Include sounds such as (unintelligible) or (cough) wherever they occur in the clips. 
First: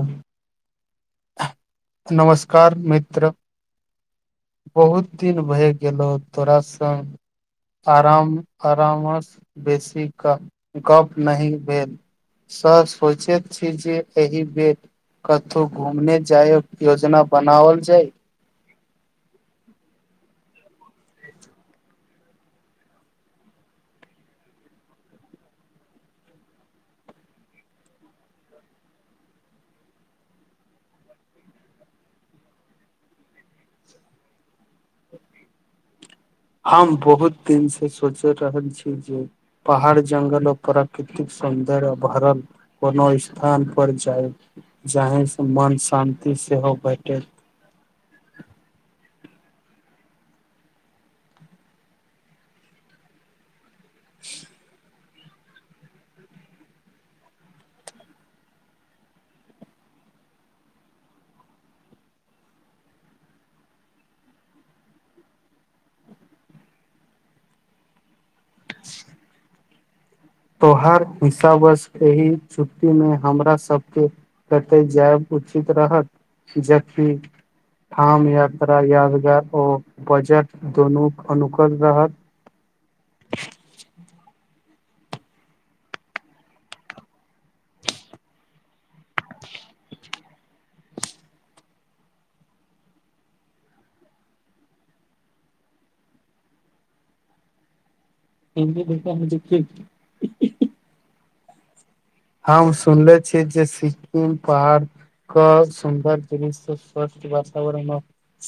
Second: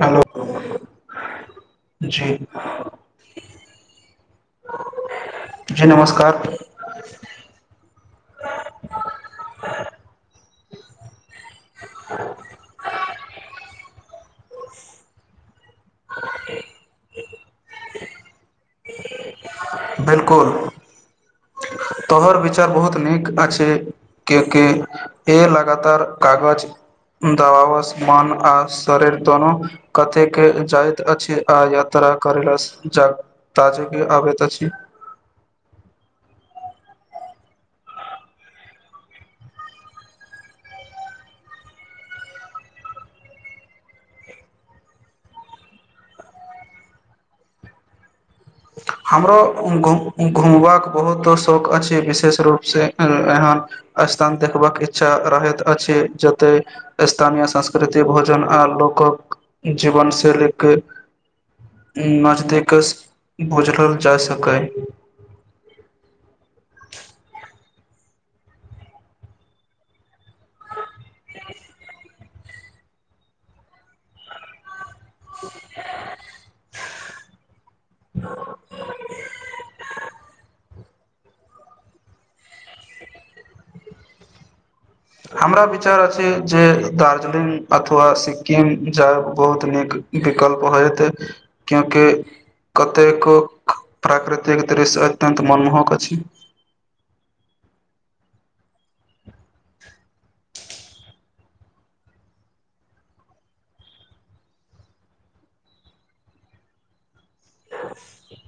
Hello जी नमस्कार मित्र बहुत दिन भए जी गेलहु नमस्कार तोराास आराम आराम सँ बेसी गप नहि भेल से सोचैत छी जे एहि बेर कतौ घूमने जाइक योजना बनावल जाई (unintelligible) बिल्कुल तोहर विचार बहुत नीक अछि। के के ए लगातार कागज दवावस मन आ शरीर दुनू कतेक जाइत अछि आ यात करेलास ज ताजग आबत छी। हम बहुत दिन से सोच रहल छी। जे पहाड़ जंगल आर प्राकृतिक सुन्दर्य आ भरल कोनो स्थान पर जाय जाहे से मौन शान्ति सेहो बैटेल (unintelligible) हमरो घुम घुम घुमबाक बहुत शौक अछि विशेष रूपसे एहन स्थान देखबके इच्छा रहैत अछि। जतय स्थानीय संस्कृति भोजन आ लोकक जीव (unintelligible) भोझलल जा सकय (unintelligible) तो हर हिसाबसे एहि छुट्टी मे हमरा सबके कतऽ जायब उचित रहत जबकि ठाम यात्रा यादगार ओ बजट दोनो अनुकूल रहत हमरा विचार अछि जे दार्जिलिंग अथवा सिक्किम जायब बहुत नीक विकल्प होयतै क्यूकि कतेको प्राकृतिक दृश्य अत्यन्त मनमोहक अछि (inaudible) (unintelligible) हम सुनले छी जे सिक्किम पहाड़के सुन्दर दृश्य सभ वातावरण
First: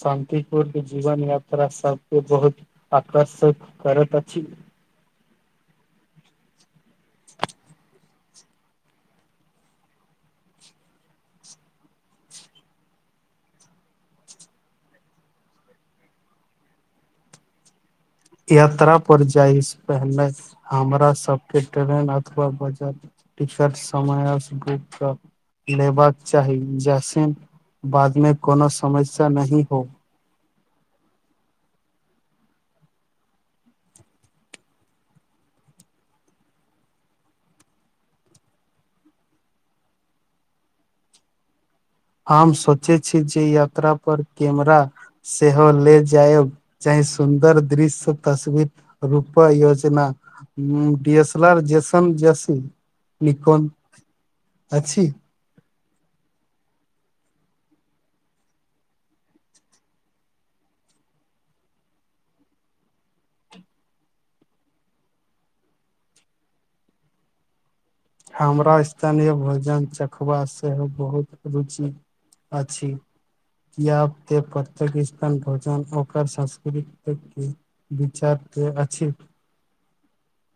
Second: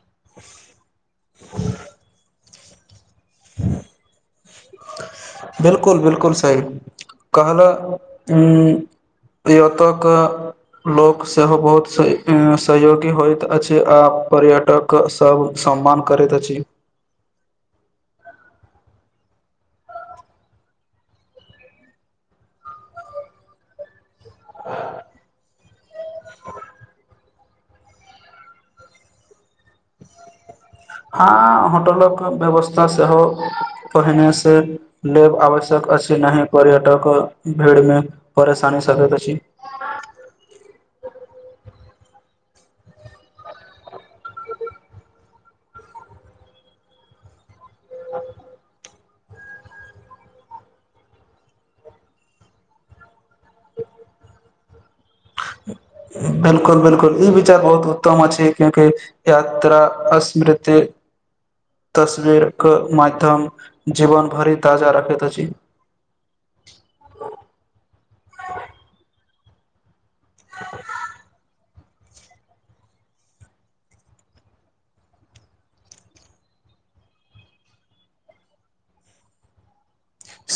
शान्तिपूर्ण जीवन यात्रा सबके बहुत आकर्षित करैत अछि। बिल्कुल बिल्कुल सही कहलौं की ओतक लोक सेहो बहुत सहयोगी होइत अछि आ पर्यटक सब सम्मान करैत अछि यात्रा पर जाइ सँ पहिनेे हमरा सबके ट्रेन अथवा बजट टिकट समय बुक कऽ लेबाक चाही जैसन बादमे कोनो समस्या नहि हो हँ होटलक व्यवस्था सेहो पहिने सँ लेब आवश्यक अछि नहि पर्यटक भीड़मे परेशानी सकैत अछि (inaudible) हम सोचैत छी जे यात्रा पर कैमरा सेहो ले जायब चाही सुन्दर दृश्य तसवीर याचना जेसन जेसी (unintelligible) लिखोन अछी बिल्कुल बिल्कुल ई विचार बहुत उत्तम अछि क्यूंकि यात्रा अस्मृत ते तस्वीरक माध्यम जीवन भरि ताजा रखैत अछि। आ (inaudible) हमरा स्थानीय भोजन चखबा सेहो बहुत रुचि अछि। कब पतिस्तान भजन ओकर सांस्कृतिक विचार। त अछी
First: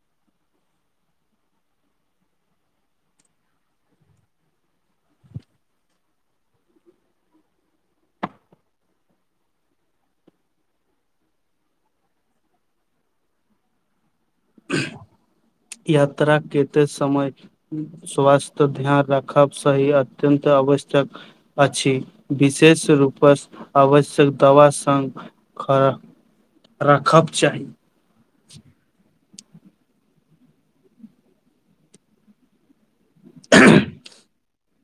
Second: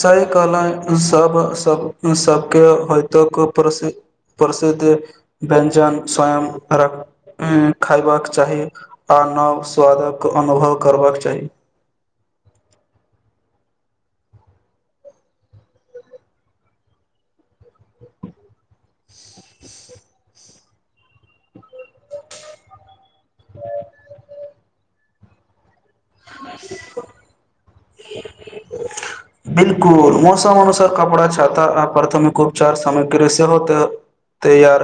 सही कहल, सब सब सभकेँ सभ समय प्रसन्नता नहि होइत अछि। प्रसिद्ध व्यञ्जन स्वयं खयबाक चाही आ नव स्वादक अनुभव करबाक चाही। यात्रा करैत समय स्वास्थ्यक ध्यान राख ब सही अत्यत आवश्यक अछि विशेष रूप। पर आवश्यक दवा संग खा राखब चाही। बिलकुल, मौसम अनुसार कपड़ा छाता आ प्राथमिक उपचार समय सेहो तऽ तैयार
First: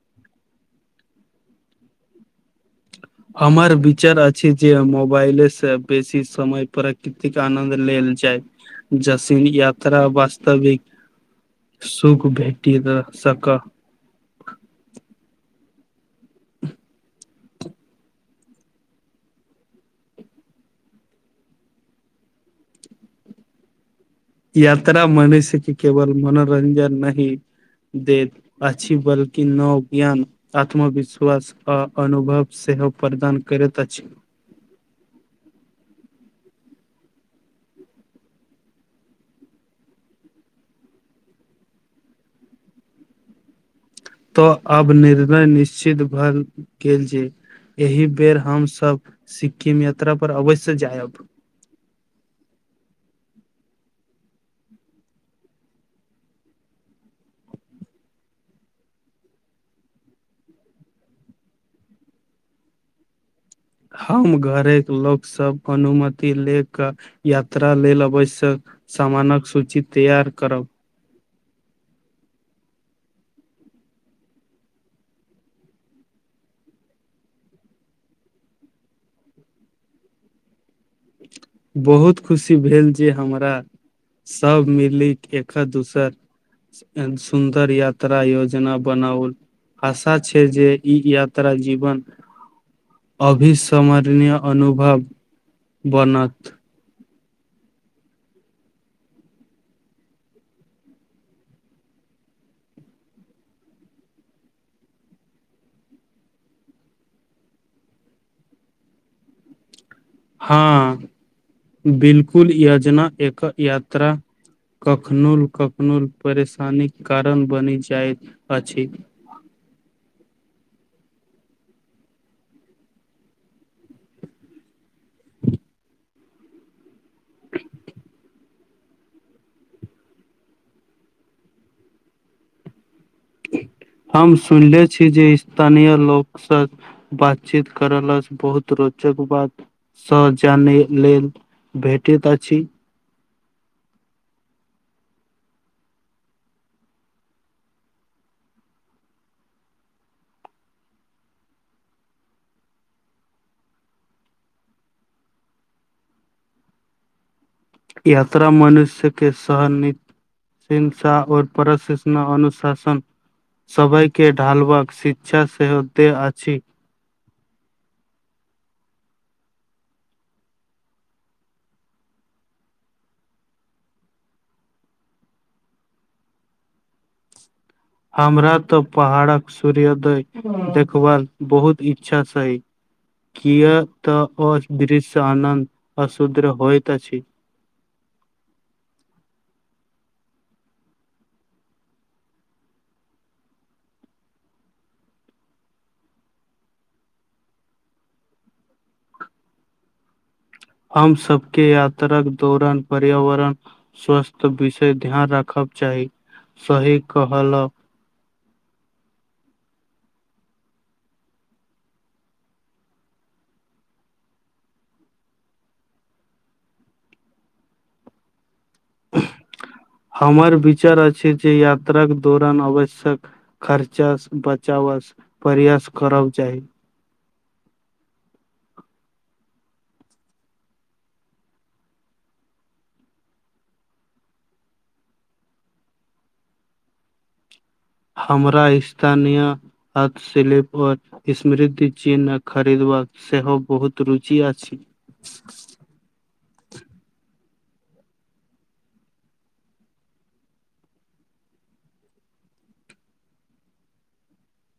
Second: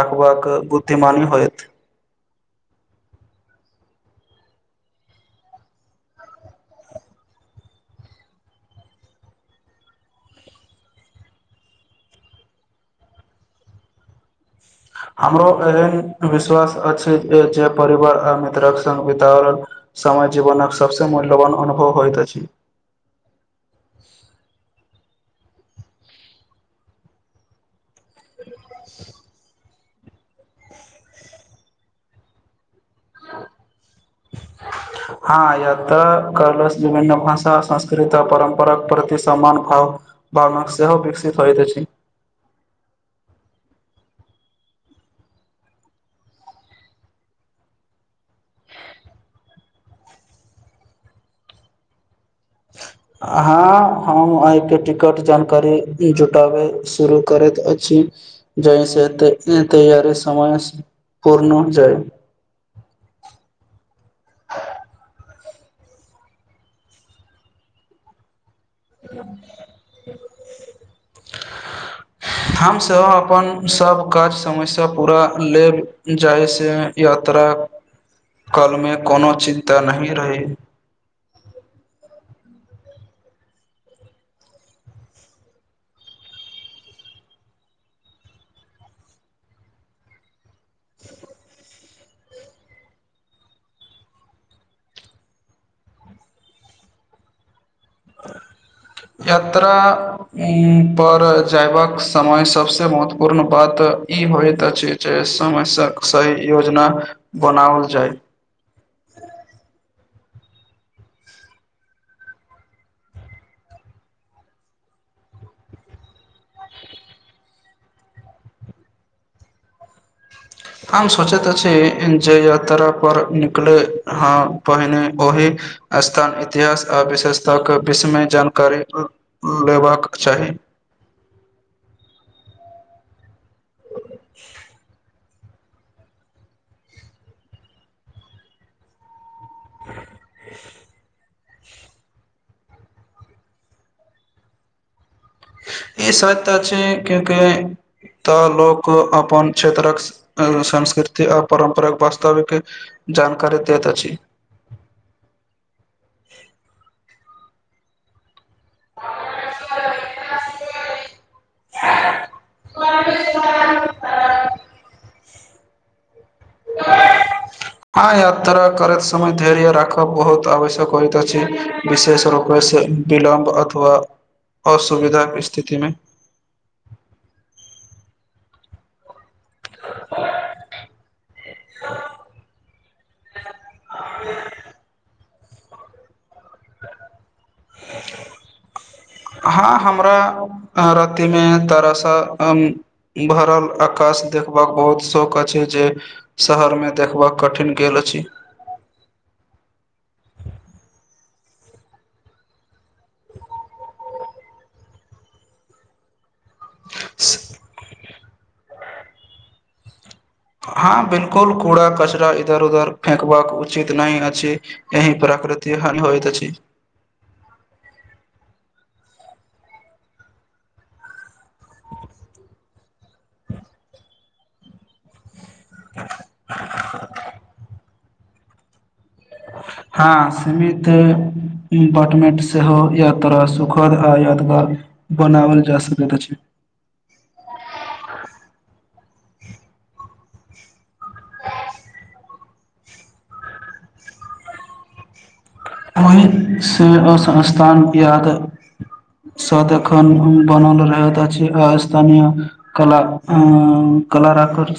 रखबाक बुद्धिमानी होयत। (inaudible) हमर विचार अछि जे मोबाइले सँ बेसी समय प्राकृतिक आनन्द लेल जाय। जसीन यात्रा वास्तविक। सुख भेटी ग सक हमरो एहन विश्वास अछि जे परिवार आ मित्रक संग बितावल। समय जीवनक सभसँ मूल्यवान अनुभव होइत अछि। यात्रा मनुष्य केँ केवल मनोरंजन नहि दैत अछि बल्कि नव ज्ञान आत्मविश्वास आ अनुभव सेहो। प्रदान करैत अछि। हँ य तऽ कलस विभिन्न भाषा संस्कृति आ परम्परााक प्रति समान भाव। बमक सेहो सेहो विकसित होइत छै। तऽ आब निर्णय निश्चित भए गेल छै। एहि बेर हमसभ सिक्किम यात्रा पर अवश्य जायब। (inaudible) हँ हम अहिके टिकट जानकारी जुटाबै शुरू करैत अछि। जाै से तैयारी समय पूर्ण हो जाइ। ह (inaudible) हम घर लोक, सब अनुमति ले क यात्रा लेल अबश। सामानक सूची तैयार करब, (inaudible) हमसभ अपन सभ काज समय से पूरा ले जाय छै य। खतरा कालमे कोनो चिन्ता नहि रहै। बहुत खुशी भेल जे हमरा, सभ मिलिक एकक दोसर। सुन्दर यात्रा योजना बनाउ, आशा छै जे ई यात्रा जीवन, अभिस्मरणय अनुभव बनत, (inaudible) यात्रा पर जयबाक समय सबसे महत्वपूर्ण बात। तऽ ई होइत अछि जे समय सँ सही योजना बनाओल जाय। (inaudible) हँ बिलकुल यजना एक यात्रा। कखनहु-कखनहु परेशानीक कारण बनि जाइत अछि। (inaudible) हम सोचैत अछि जे यात्रा पर निकले हँ पहिने ओहि स्थान इतिहास आ विशेषताके विषयमे जानकारी लेबाक चाही हम सुनले छी जे स्थानीय लोकस बातचीत कर ल से बहुत रोचक बात सँ जानय लेल भेटैत अछि। (inaudible) ई सब त छै क्युंकि तऽ लोक अपन क्षेत्रक संृ संस्कृति आ परारम्परिक वास्तविक जानकारी दैत अछि (inaudible) यात्रा मनुष्य के सहन नहि हिंसा आऔर प्रश अनुशासन सभय के ढालवा श इच्छा से होत अछि हँ यात्रा करैत समय धेर्य राखब बहुत आवश्यक होइत अछि विशेष रूप वैसे विलम्ब अथवा असुविधाके स्थितिमे (inaudible) हमरा तऽ पहाड़क सूर्योदय देखबाक बहुत इच्छा छय किया तऽ अदृश्य आनन्द अशूद्र होइत अछि (inaudible) हँ हमरा रतीमे तर सा भरल आकाश देखबाक बहुत शौक अछि जे शहर मे देखबाक कठिन गेल अछि हम सबके यात्राक दौरान पर्यावरण स्वस्थ विशेष ध्यान राखब चाही सही कहल हँ, बिलकुल कूड़ा कचराा इधर उधर फेकबाक उचित नहि अछि एहि प्र आकृति हानि होइत अछि। (inaudible) हमर विचार अछि। जे यात्राक दौरान आवश्यक खर्चा बचा प्रयास करब चाही हँ, सीमित बटमेट सेहो यात्रा सुखद आ यादगार बनाओल जा सकैत अछि। (inaudible) हथ सलीप आओर स्मृति चिन्ह खरीदबाक सेहो बहुत रुचि अछि। ओहि से असस्थान याद सत एखन बनल रहत अछि। आ स्थानी कला कला राखकर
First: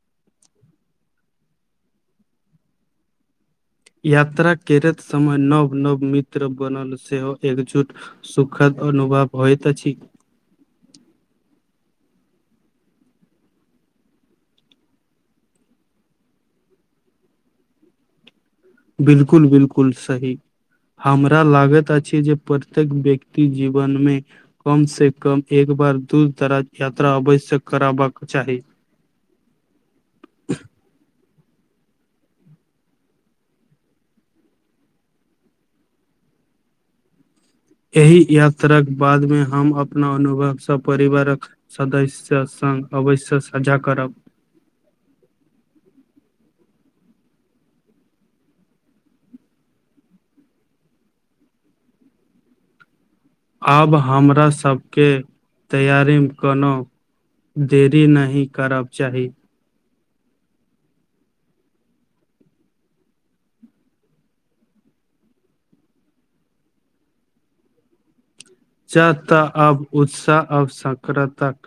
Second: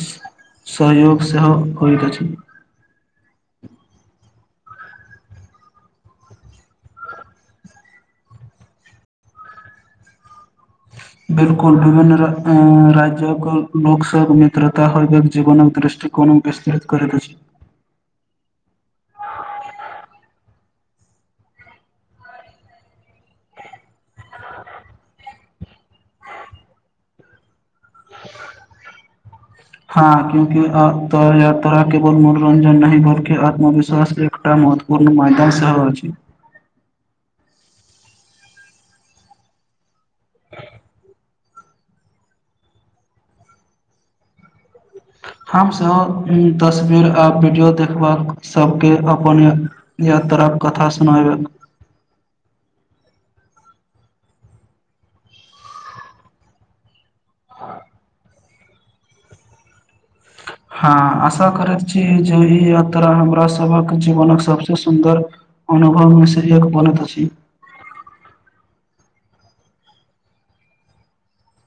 सहयोग सेहो होइत अछि। यात्रा करैत समय नव नव मित्र बनल सेहो एकजुट सुखद अनुभव होइत अछि। ह बिलकुल विभिन्न राज्य्यक लोकसँ मित्रता हो जीवनक दृष्ट कोनो विस्तृत करने छै बिलकुल बिलकुल सही हमरा लागैत अछि जे प्रत्येक व्यक्ति जीवनमे कम से कम एक बार दूर दराज यात्रा आवश्यक हँ क्यंकि अ तऽ दार केल मनोरञ्जन नहि बलकि आत्मविश्वास एकटा महत्वपूर्ण म मैदान सेहो अछि (inaudible) एहि यात्राक बादमे हम अपना अनुभवसँ परिवारक सदस्य संग अवश्य साझा करब (unintelligible) हम सेहो तस्वीर आ वीडियो देखबाक सब के अपन यात्रा कथा सुनाएब आब हमरा सबके तैयारीमे कोनो देरी नहि करब चाही (unintelligible) हाँ, आशा करैत छी, जे ई यात्रा हमरा सबक जीवनक सबसे सुन्दर अनुभवमे से एक बनैत अछी। च त अब उत्साह अब सक्रताक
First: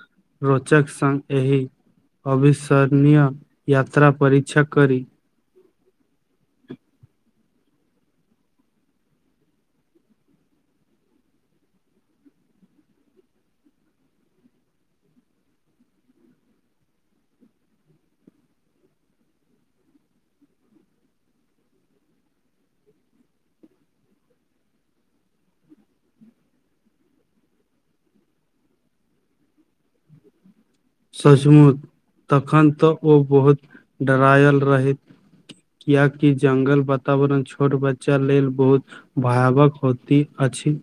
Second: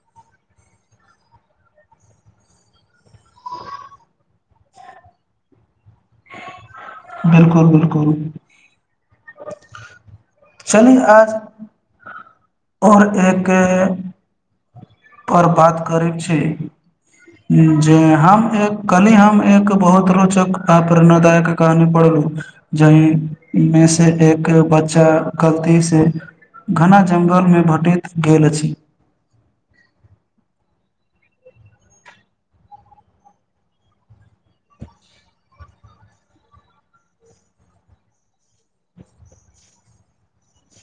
रोचक संग एहि अविश्वरणीय यात्रा परीक्षा कर बिल्कुल बिल्कुल चल आ ओर एकै पर बात करै छी। जे हम एक कल हम एक बहुत रोचक अपरणादायक कहानी पढ़ लू जहिमे से एक बच्चा क गलती से घना जंगलमे भेटैत गेल अछि सचमू तखन तऽ ओ बहुत डरायल रहैत कियकी जंगल वातावरण छोट बच्चा लेल बहुत भयावक होती अछि। पक्षी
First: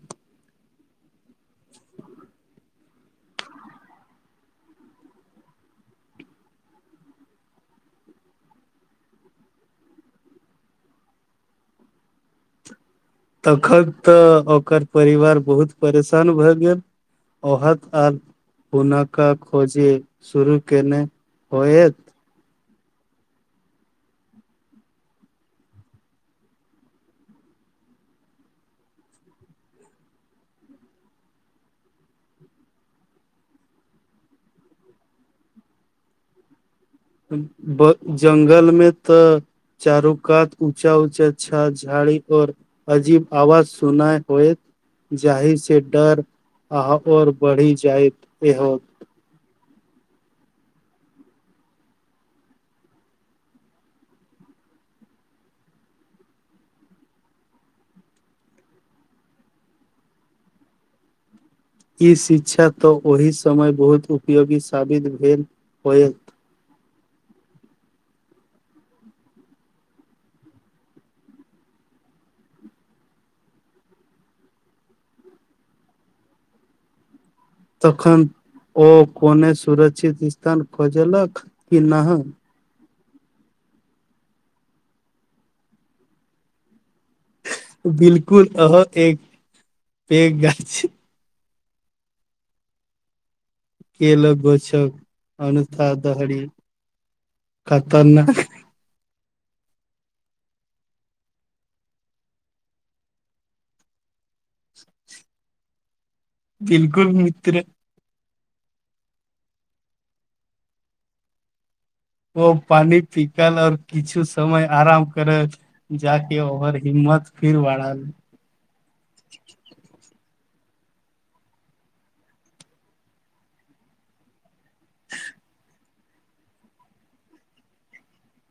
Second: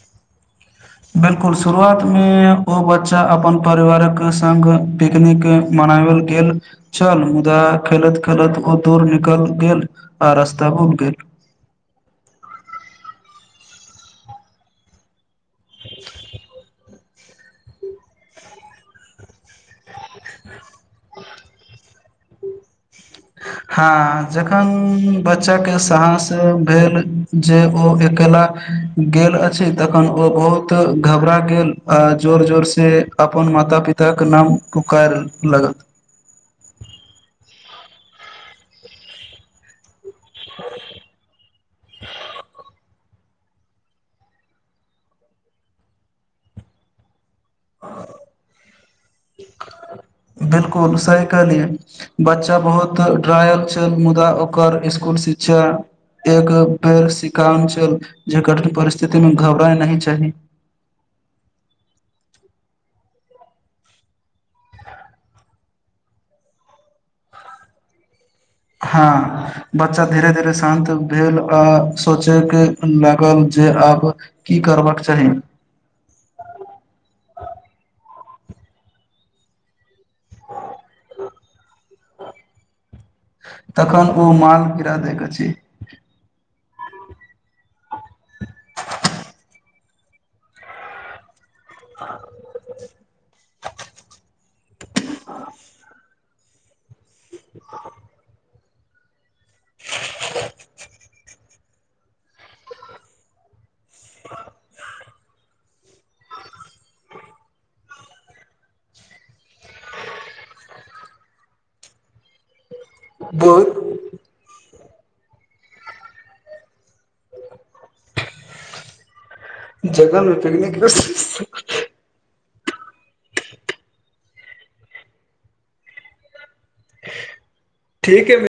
बिल्कुल शुरुआत मे ओ बच्चा अपन परिवारक संग पिकनिक मे बनाल गेल छल मुदा खेलैत खेलैत ओ दूर निकल गेल आ रस्ता पर (unintelligible) तखन तऽ ओकर परिवार बहुत परेशान भए गेल ओहद आर कोना क खोजी शुरू कने होयत (inaudible) हँ, जखन बच्चाके साहस भेल जे ओ अकेला गेल अछि तखन ओ बहुत घबरा गेल आ जोर जोर से अपन माथ माता पिता के नाम पुकार लागत ब जंगलमे तऽ चारू कात ऊँचा ऊँचा छा। झाड़ी और अजीब आवाज सुना होयत जाहि से डर आ और बढ़ि जाइत एहो (unintelligible) बिल्कुल सही कहलियै बच्चा बहुत ड्रायल छल मुदा ओकर स्कुल से शिक्षा एक बेर सिका्चल जे कठिन परिस्थिति मे घबराय नहि चाही (inaudible) ई शिक्षा तऽ ओहि समय बहुत उपयोगी साबित भेल होयत हाँ बच्चा धीरे धीरे शान्त भेल आ सोचे के लागल जे आब की करबाक चाही तखन ओ कोने सुरक्षित स्थान खोजलक कि नाह तखन ओ माल गिरा दैत अछि बिल्कुल अहाँ के एक पेघ गाछी (unintelligible) केलक गोछक अनथा दहड़ी कत ने (inaudible) (inaudible) बिलकुल मित्र ओ पानि पिकल और बहुत किछु समय आराम करत जाके ओर हिम्मत फिर बढाएल जगहमे पिकनिक ठीक है मि